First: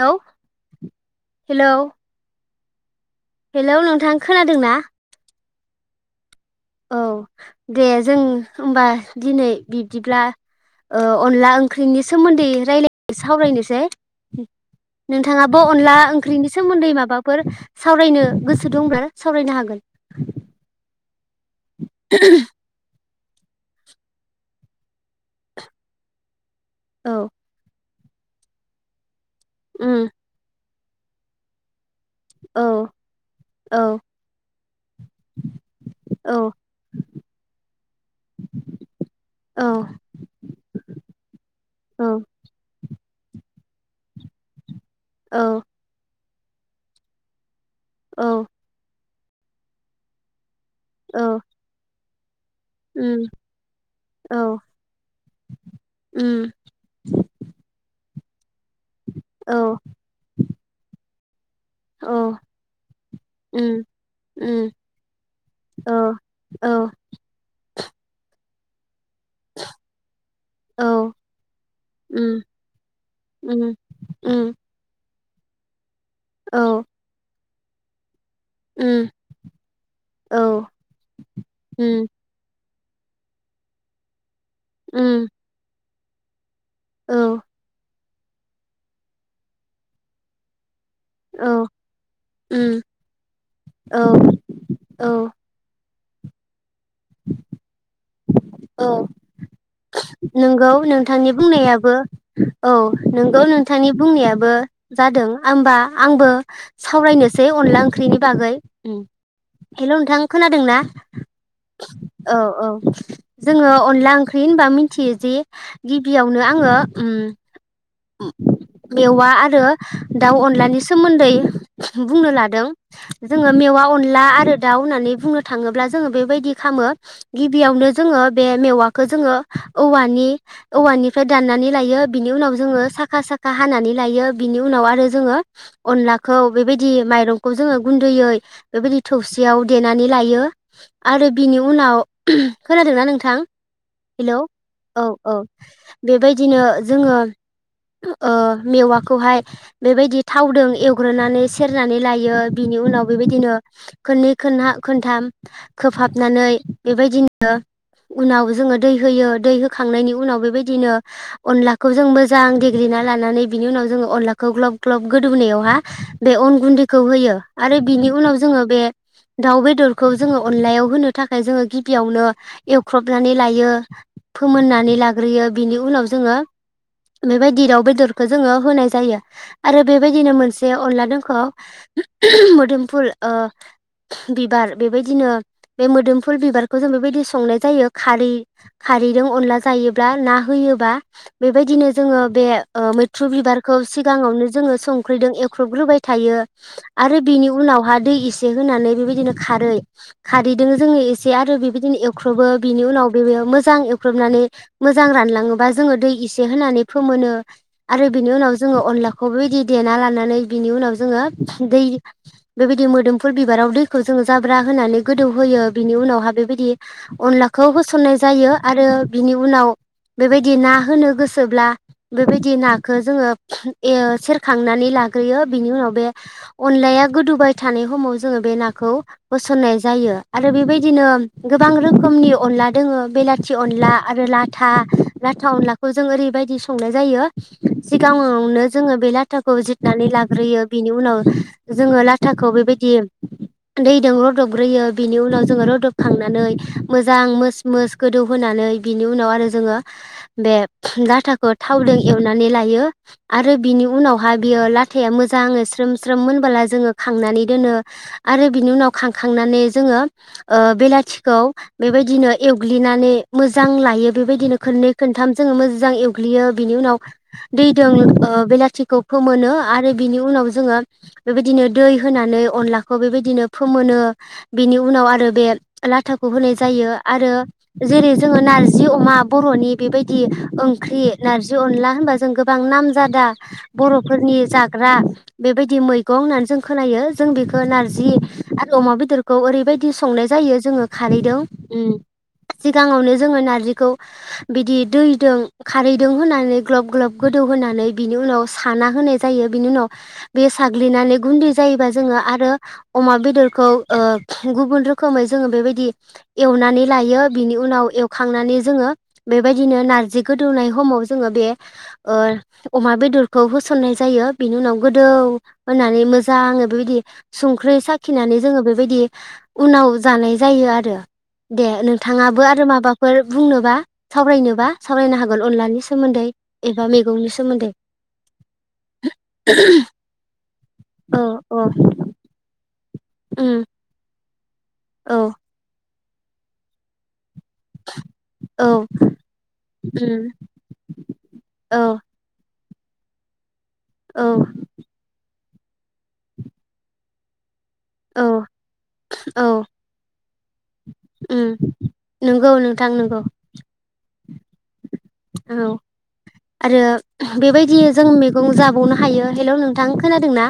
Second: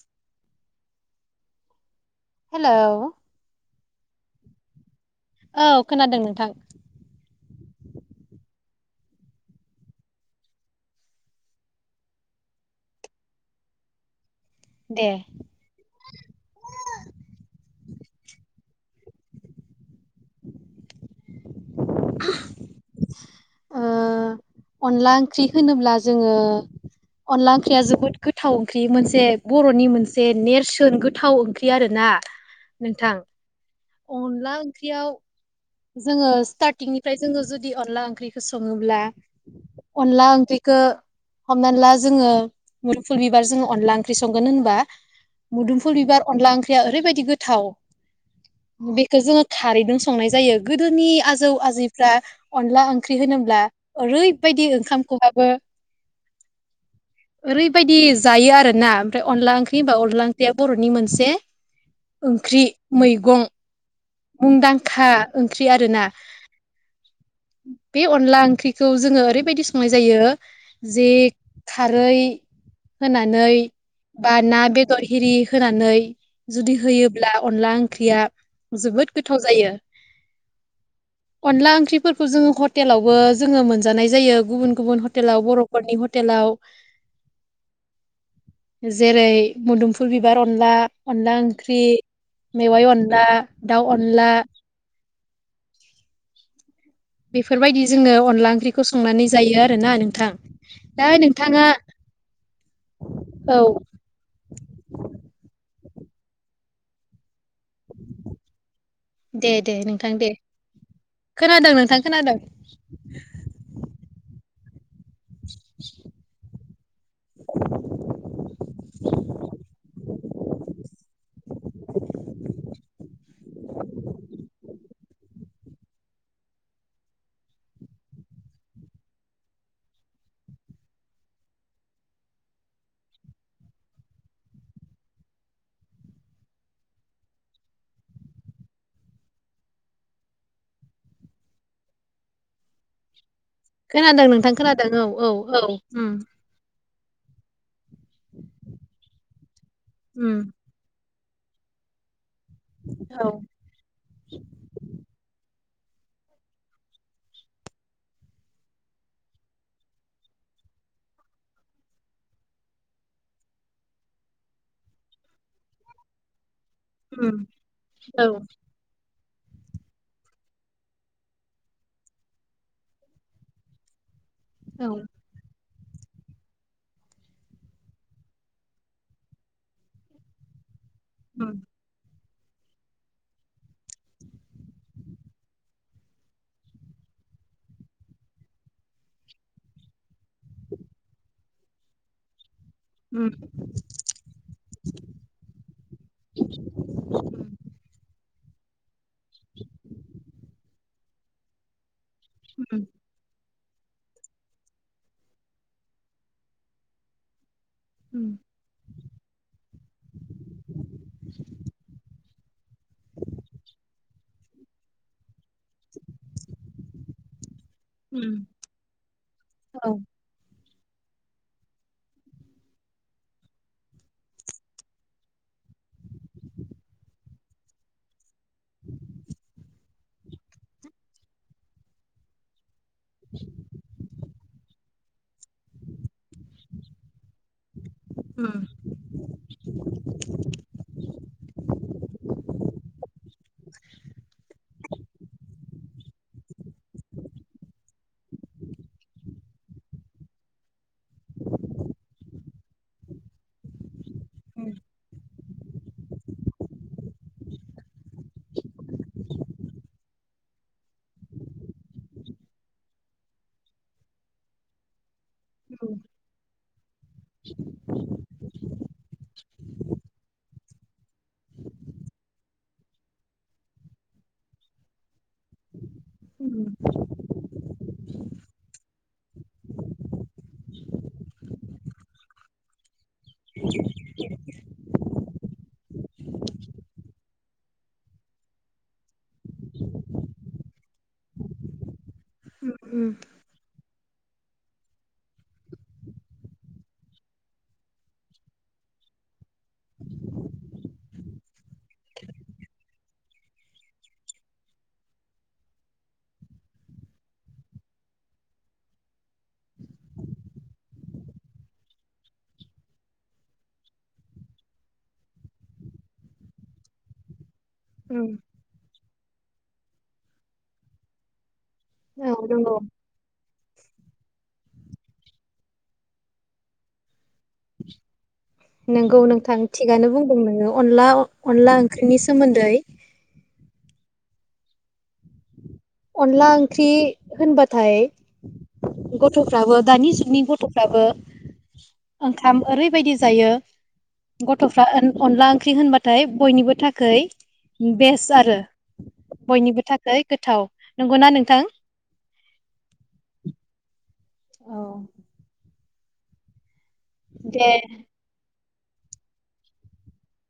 हेल' hello हेल' hello नोंथां खोनादों ना? औ खोनादों नोंथां। औ दे जों होमबा दिनै बिब्दिब्ला अनला ओंख्रिनि सोमोन्दै रायलाय सावरायनोसै दे नोंथाङाबो अनला ओंख्रिनि सोमोन्दै माबाफोर सावरायनो गोसो दंबा? सावरायनो हागोन [inaudible] ओ अनला ओंख्रि होनोब्ला जोङो औ अनला ओंख्रिया जोबोद गोथाव ओंख्रि मोनसे बर'नि उम मोनसे नेरसो गोथाव ओंख्रि आरो ना औ नोंथां औ अनला ओंख्रियाव जोङो औ सिथारथिंनिफ्राय जोङो जुदि अनला ओंख्रिखौ सङोब्ला औ अनला ओंख्रिखौ हमनानै ला औ जोङो मुदुफुल बिबार जो अनला ओंख्रि संगोन होनबा औ मुदुमफुल बिबार अनला ओंख्रिया ओरैबायदि गोथाव औ बेखौ जोङो खारैजों संनाय जायो गोदोनि औ आजौ आजै जा अनला ओंख्रि उम होनोब्ला औ ओरैबायदि ओंखामखहाबो उम ओरैबायदि जायो आरो ना ओमफ्राय औ अनला ओंख्रि होनबा अनला ओंख्रिया बर'नि मोनसे [unintelligible] औ ओंख्रि मैगं उम उम मुंदांखा ओंख्रि औ आरोना औ बे अनला ओंख्रिखौ जोङो ओरैबायदि संनाय जायो जे औ खारै उम होनानै उम बा उम ना बेदर हिरि होनानै औ जुदि होयोब्ला अनला ओंख्रिया उम जोबोद गोथाव जायो औ अनला उम ओंख्रिफोरखौ जोङो हटेलावबो जोङो मोनजानाय जायो गुबुन गुबुन उम हटेलाव बर'फोरनि हतेलााव औ जेरै मोदोमफुल बिबार अनला अनला औ ओंख्रि उम मेवाइ अनला दाउ औ अनला औ बेफोरबायदि जोङो अनला अनला ओंख्रिखौ औ संनानै जायो आरो नोंगौ नोंथांनि बुंनायाबो औ नंगौ औ नोंथांनि बुंनायाबो जादों आं होबा आंबो सावरायनोसै अनला ओंख्रिनि बागै दे दे हेल' नोंथां दे खोनादोंना खोनादों नोंथां खोनादों औ-औ जोङो अनला ओंख थै होनबा मिथियो जि गिबियावनो आङो ओम मेवा आरो दाउ अनलानि सो सोमोन्दै बुंनो लादों जोङो मेवा अनला आरो दाउ होननानै बुंनो थाङोब्ला जोङो बेबायदि खामो गिबियावनो जोङो बे मेवा खौ जोङो औवानि औवानिफ्राय दाननानै लायो बिनि उनाव जोङो साखा साखा हानानै लायो बिनि उनाव आरो जोङो अनलाखौ बेबायदि माइरंखौ जोङो गुन्दैयै बेबायदि थौसियाव देनानै लायो आरो बिनि उनाव खोनादोंना नोंथां खोनादों हेल' नोंथां खोनादों औ औ औ-औ औ उम बेबायदिनो जोङो ओ मेवाखौहाय बेबायदि उम थावदों एवग्रोनानै नानै सेरनानै लायो बिनि उनाव औ बेबायदिनो खोननै खोनहा खोनथाम खोबहाबनानै बेबायदिनो उनाव जोङो दै होयो दै होखांनायनि उनाव बेबायदिनो अनलाखौ जों मोेजां देग्लिना लानानै बेनि उनाव जोङो अनलाखौ ग्लब ग्लब गोदौहोनायावहा बे अन गुन्दैखौ होयो उम आरो बिनि औ उनाव जोङो बे दाउ बेदरखौ जोङो अनलायाव होनो थाखाय जोङो गिबियावनो एवख्रबनानै ला यो औ फोमोननानै लाग्रोयो बिनि उनाव जोङो बेबायदि दाव बेदरखौ जोङो होनाय जायो आरो बेबायदिनो मोनसे अनला खौ उम मोदोमफुल ओ बिबार बेबायदिनो बे मोदोमफुल बिबारखौ जों बेबायदि संनाय जायो खारै खारैजों अनला जायोब्ला ना होयोबा बेबायदिनो जोङो बे ओ मैथ्रु उम बिबारखौ सिगाङावनो जोङो संख्रिदों एख्रबग्रोबाय थायो आरो बिनि उनावहा दै इ से होनानै बेबाय दिनो खारै खारैदो जोङो ए से आरो बिबायदिनो एव ख्रुबो उम बिनि उनाव मोजां एवख्रबनानै मोजां रानलाङोबा जोङो दै इसे होनानै फोमोनो आरो उम बिनि उनाव जोङो अनला खौ बेबायदि देना लानानै बिनि उनाव जोङो दै बेबायदि मोदोमफुल बिबाराव दै खौ जोङो ज्राबा होनानै गोदौ होयो बिनि उनावहा बेबायदि अनलाखौ हो सननाय उम जायो आरो बिनि उनाव औ बेबायदि ना होनो गोसोब्ला बेबायदि नाखौ जोङो सेरखांनानै लाग्रोयो बिनि उनाव बे अनलाया गोदौबाय थानाय समाव जों बे नाखौ होसननाय जायो आरो बेबायदिनो गोबां रोखोमनि अनला दोङो बेलाथि अनला आरो लाथा लाथा अनलाखौ जों ओरैबायदि संनाय जायो सिगाङावनो उम जोङो बे लाथाखौ जिरनानै लाग्रोयो बिनि उनाव जोङो लाथाखौ बेबाय दि दैजों रुदबग्रोयो बिनि उनाव जोङो रुदबखांनानै मोजां मो मोस गोदौहानै बिनि उनाव आरो जोङो बे लाथाखौ थावजों एवनानै लायो आरो बिनि उनावहा बियो लाथाया मोजाङै स्रोम स्रोम मोनबोला जोङो खांनानै दोनो आरो बिनि उनाव खांखांनानै जोङो ओ बेलाथिखौ बेबायदिनो एवग्लिनानै मोजां लायो बेबायदिनो खननै खनथाम जोङो मोजां एवग्लियो बिनि उनाव दै दों ओ बेलाथिखौ फोमोनो आरो बिनि उनाव जोङो बेबायदिनो दै होनानै अनलाखौ बेबायदिनो फोमोनो बिनि उनाव आरो बे लाथाखौ होनाय उम जायो जेरै जोङो नारजि अमा बर'नि बेबायदि ओंख्रि नारजि अनला होनबा जों गोबां नाम जादा बर'फोरनि जाग्रा बेबायदि मैगं होननानै जों खोनायो जों बेखौ नारजि आरो अमा बेदरखौ ओरैबायदि संनाय जायो जोङो खारैदों उम सिगाङावनो उम जोङो नारजिखौ बिदि दैदों खारैदों होनानै ग्लब ग्लब गोदौ होनानै बिनि उनाव साना होनाय जायो बिनि उनाव बे साग्लिनानै गुंग्ले जायोबा जोङो आरो अमा बेदरखौ ओ गुबुन रोखोमै जोङो बेबायदि एवनानै लायो बिनि उनाव एवखांनानै जोङो बेबायदिनो नारजि गोदौनाय हमाव जोङो बे ओ अमा बेदरखौ होसननाय जायो बेनि उनाव गोदौ होनानै मोजाङै बेबायदि सं ख्रि साखिनानै जोङो बेबायदि उनाव जानाय जायो आरो दे नोंथाङाबो औ आरो नंगौ माबाफोर बुंनोबा सावरायनोबा सावरायनो हागोन अनलानि सोमोन्दै एबा मैगंनि सोमोन्दै नंगौ नोंथां थिगानो बुंदों नोङो अनला औ औ अनला ओंख्रिनि सोमोन्दै उम औ अनला ओंख्रि होनबाथाय औ गथ'फ्राबो दानि उम जुगनि गथ'फ्राबो औ ओंखाम ओरैबायदि जायो औ गथ'फ्रा अनला ओंख्रि होनबाथाय बयनिबो थाखाय औ बेस्ट आरो औ बयनिबो थाखाय गोथाव नंगौना नोंथां उम नंगौ नोंथां नंगौ औ औ आरो दे बेबायदि जों मैगं जा बावनो हायो हेल' नोंथां खोनादों ना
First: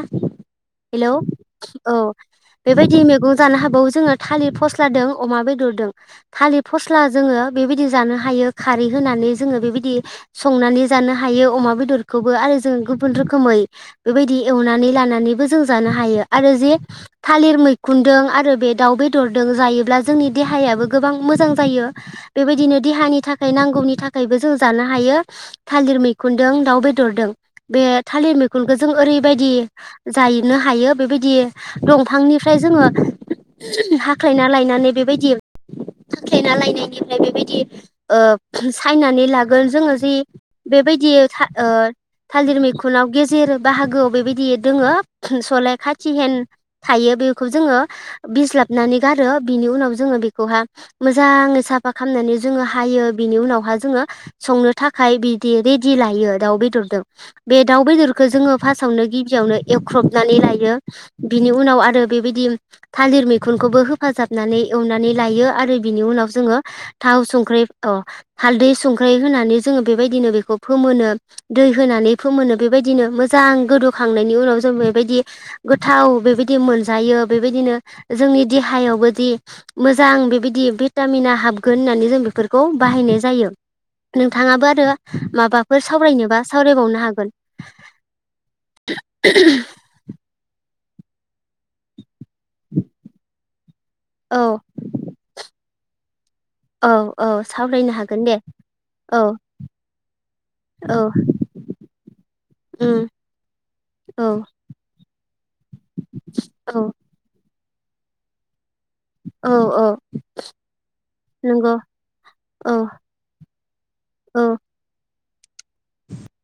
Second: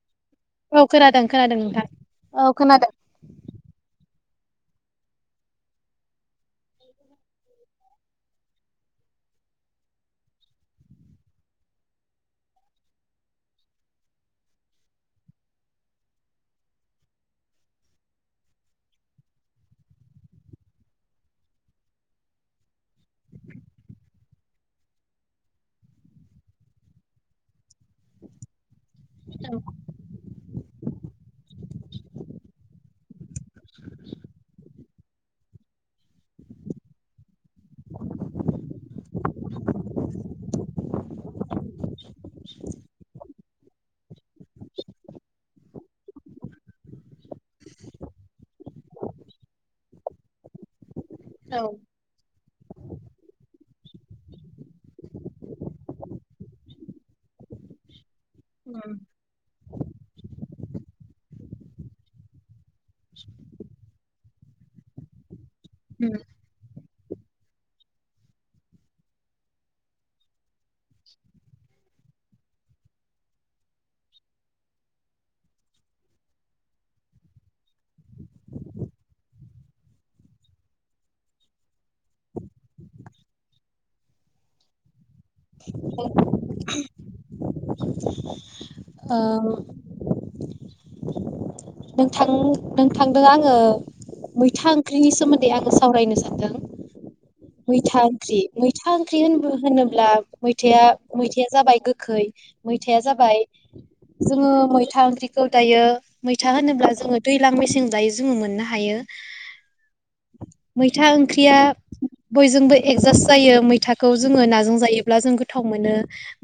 औ हेलौ खोनादों खोनादों नोंथां औ औ खोनादों बेबायदि मैगं जानो हाबावो जोङो थालिर फस्ला दों अमा बेदरदों थालिर फस्ला जोङो बेबायदि जानो हायो खारै होनानै जोङो बेबायदि संनानै जानो हायो अमा बेदरखौबो आरो जों गुबुन रोखोमै बेबायदि एवनानै लानानैबो जों जानो हायो आरो जे थालिर मैखुनदों आरो बे दाउ बेदरदों जायोब्ला जोंनि देहायाबो गोबां मोजां जायो बेबायदिनो देहानि थाखाय नांगौनि था खायबो जों जानो हायो थालिर मैखुनदों दाउ बेदरदों बे थालिर मैखुनखौ जों ओरैबायदि जाहैनो हायो बेबायदि दंफांनिफ्राय जोङो हाख्लायना लायनानै बे बायदि हाख्लायना लायनायनिफ्राय बेबायदि ओ लागोन जोङो जि बेबादि ओ थालिर मैखुनाव गे जेर बाहागोआव बेबायदि दोङो सलाय खाथिहेन थायो बेखौ जोङो बिजस्लाबनानै गारो बिनि उनाव जोङो बेखौहा औ ओ मोजाङै साफा खालामनानै जोङो हायो बिनि उनाव जोङो संनो थाखाय बिदि रेदि लायो दाउ बेदरदों बे दाउ बेदर खौ जोङो फार्स्टआवनो गिबियावनो एवख्रबनानै लायो बिनि उनाव आरो बेबायदि थालिर मैखुनखौबो होफाजाबनानै एवनानै लायो आरो बिनि नोंथां उनाव जोङो थाव संख्रि अह हालदै संख्रै होनानै जोङो बेबायदिनो बेखौ फोमोनो दै होनानै फोमोनो बेबायदिनो मोजां गोदौखांनायनि उनाव जों बेबायदि गोथाव बेबायदि मोनजायो बेबायदिनो जोंनि देहायावबोदि मोजां बेबायदि भिटामिना हाबगोन होननानै जों बेफोरखौ बाहायनाय जा जायो नोंथाङाबो आरो माबाफोर सावरायनोबा सावरायबावनो हागोन नोंथां नोंथांजों आङो औ मैथा ओंख्रिनि सोमोन्दै आङो सावरायनो सानदों औ औ सावरायनो मैथा हागोन दे ओंख्रि मैथा ओंख्रि औ होन होनोब्ला मैथा औ मैथाया जाबाय गोखै मैथाया उम जाबाय औ जोङो मैथा ओंख्रिखौ दायो मैथा औ होनोब्ला जोङो दैलां मेसें जों दायो जोङो मोननो हा हायो औ औ मैथा ओंख्रिया नंगौ औ बयजोंबो एडजास्ट जायो मैथाखौ औ जोङो नाजों जायो ब्ला जों गोथाव मोनो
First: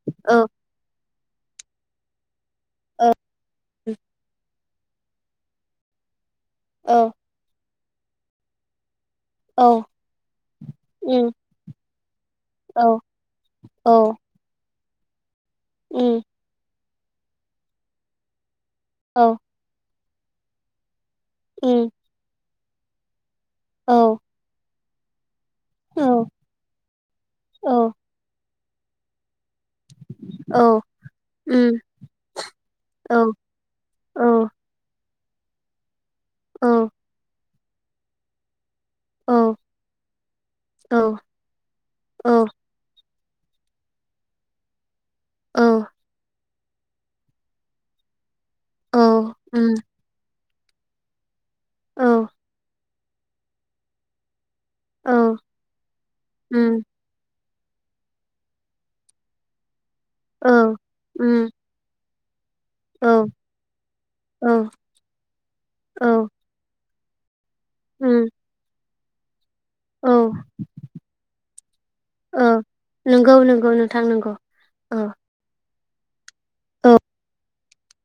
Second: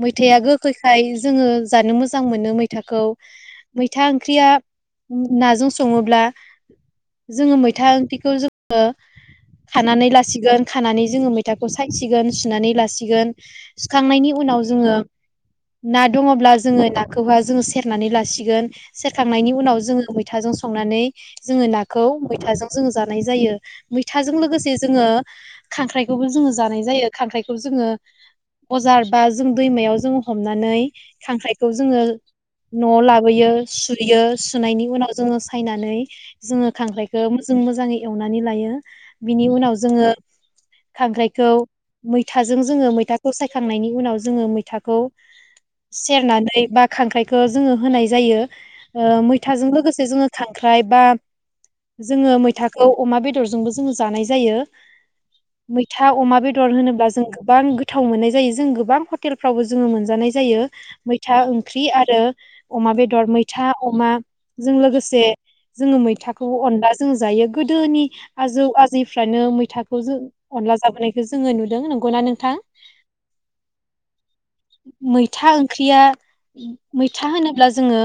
मैथाया औ गोखैखाय जोङो जानो मोजां मोनो मै मैथाखौ औ मैथा ओंख्रिया नाजों सङोब्ला औ जोङो मै मैथा ओंख्रिखौ जोङो औ खानानै लासिगोन खानानै जोङो उम मैथाखौ सायसिगोन सुनानै औ लासिगोन औ सुखांनायनि उनाव जों जोङो ना उम दङब्ला जोङो ना खौहा जोङो सेरनानै लासिगोन। औ सेरखांनायनि उनाव जोङो मैथाजों संनानै जोङो उम नाखौ मैथाजों जोङो जानाय जायो औ मैथाजों लोगोसे जोङो खांख्राइखौबो जोङो जानाय जायो खांख्राइखौ औ जोङो बजार बा जों दैमायाव जों औ हमनानै खांख्राइखौ उम जोङो न'आव औ लाबोयो सुयो औ गुबुनाव जोङो सायनानै औ जोङो खांख्रायखौ जों मोजाङै एवनानै लायो। बिनि उनाव जोङो खांख्राइखौ औ मैथाजों जोङो मैथा फसायखांनायनि उनाव जोङो मैथाखौ सेरनानै बा खांख्राइखौ जोङो होनाय जायो। औ ओ मै थां उम लोगोसे जोङो खांख्राय बा औ जोङो मैथा अमा बेदरजोंबो जोङो जानाय जायो। औ मैथा अमा उम बेदर होनोब्ला जों गोबां गोथाव मोननाय जायो जों गोबां हटेलफ्रावबो जोङो मोनजानाय जायो औ मैथा उम ओंख्रि आरो अमा औ बेदर मैथा अमा औ जों लोगोसे जोङो औ मैथाखौ अन लाजों जायो। गोदोनि उम आजौ आजै फ्रानो मै औ अला जोनायखौ जोङो नुदों नंगौना नोंथां नंगौ नंगौ नोंथां नंगौ औ मैथा ख्रिया औ मैथा होनो ब्ला जोङो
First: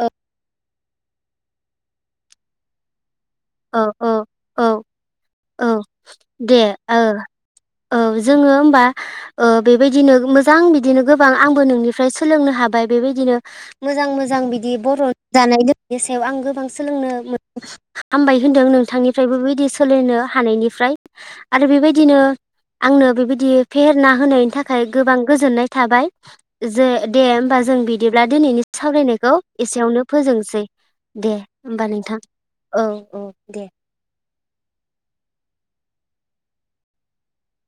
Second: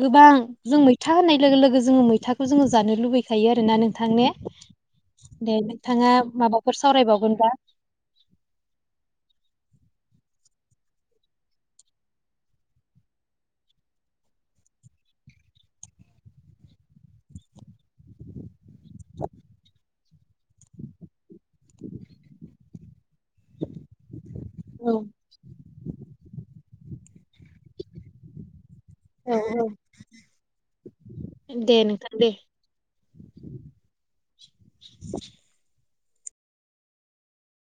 औ जों मैथा होननाय लोगो लोगो जोङो मैथाखौ जोङो जानो लुबैयो खायो आरोना नोंथां औ ने, औ दे औ नोंथाङा दे माबाफोर ओ सावरायबावगोनबा औ जोङो होमबा ओ बेबायदिनो मोजां बिदिनो गोबां आंबो नोंनिफ्राय सोलोंनो हाबाय बेबायदिनो मोजां मोजां बिदि बर' जानाय लोंनायनि सायाव आं गोबां सोलोंनो मोनो हामबाय होनदों नों थांनिफ्रायबो बिदि सोलोंनो हानायनिफ्राय आरो बेबायदिनो आंनो बेबायदि फेहेरना होनायनि थाखाय औ गोबां गोजोननाय थाबाय। जो दे होमबा जों बिदिब्ला दिनैनि औ सावरायनायखौ औ एसेयावनो फोजोंसै दे होमबा नोंथां। औ औ दे। [inaudible]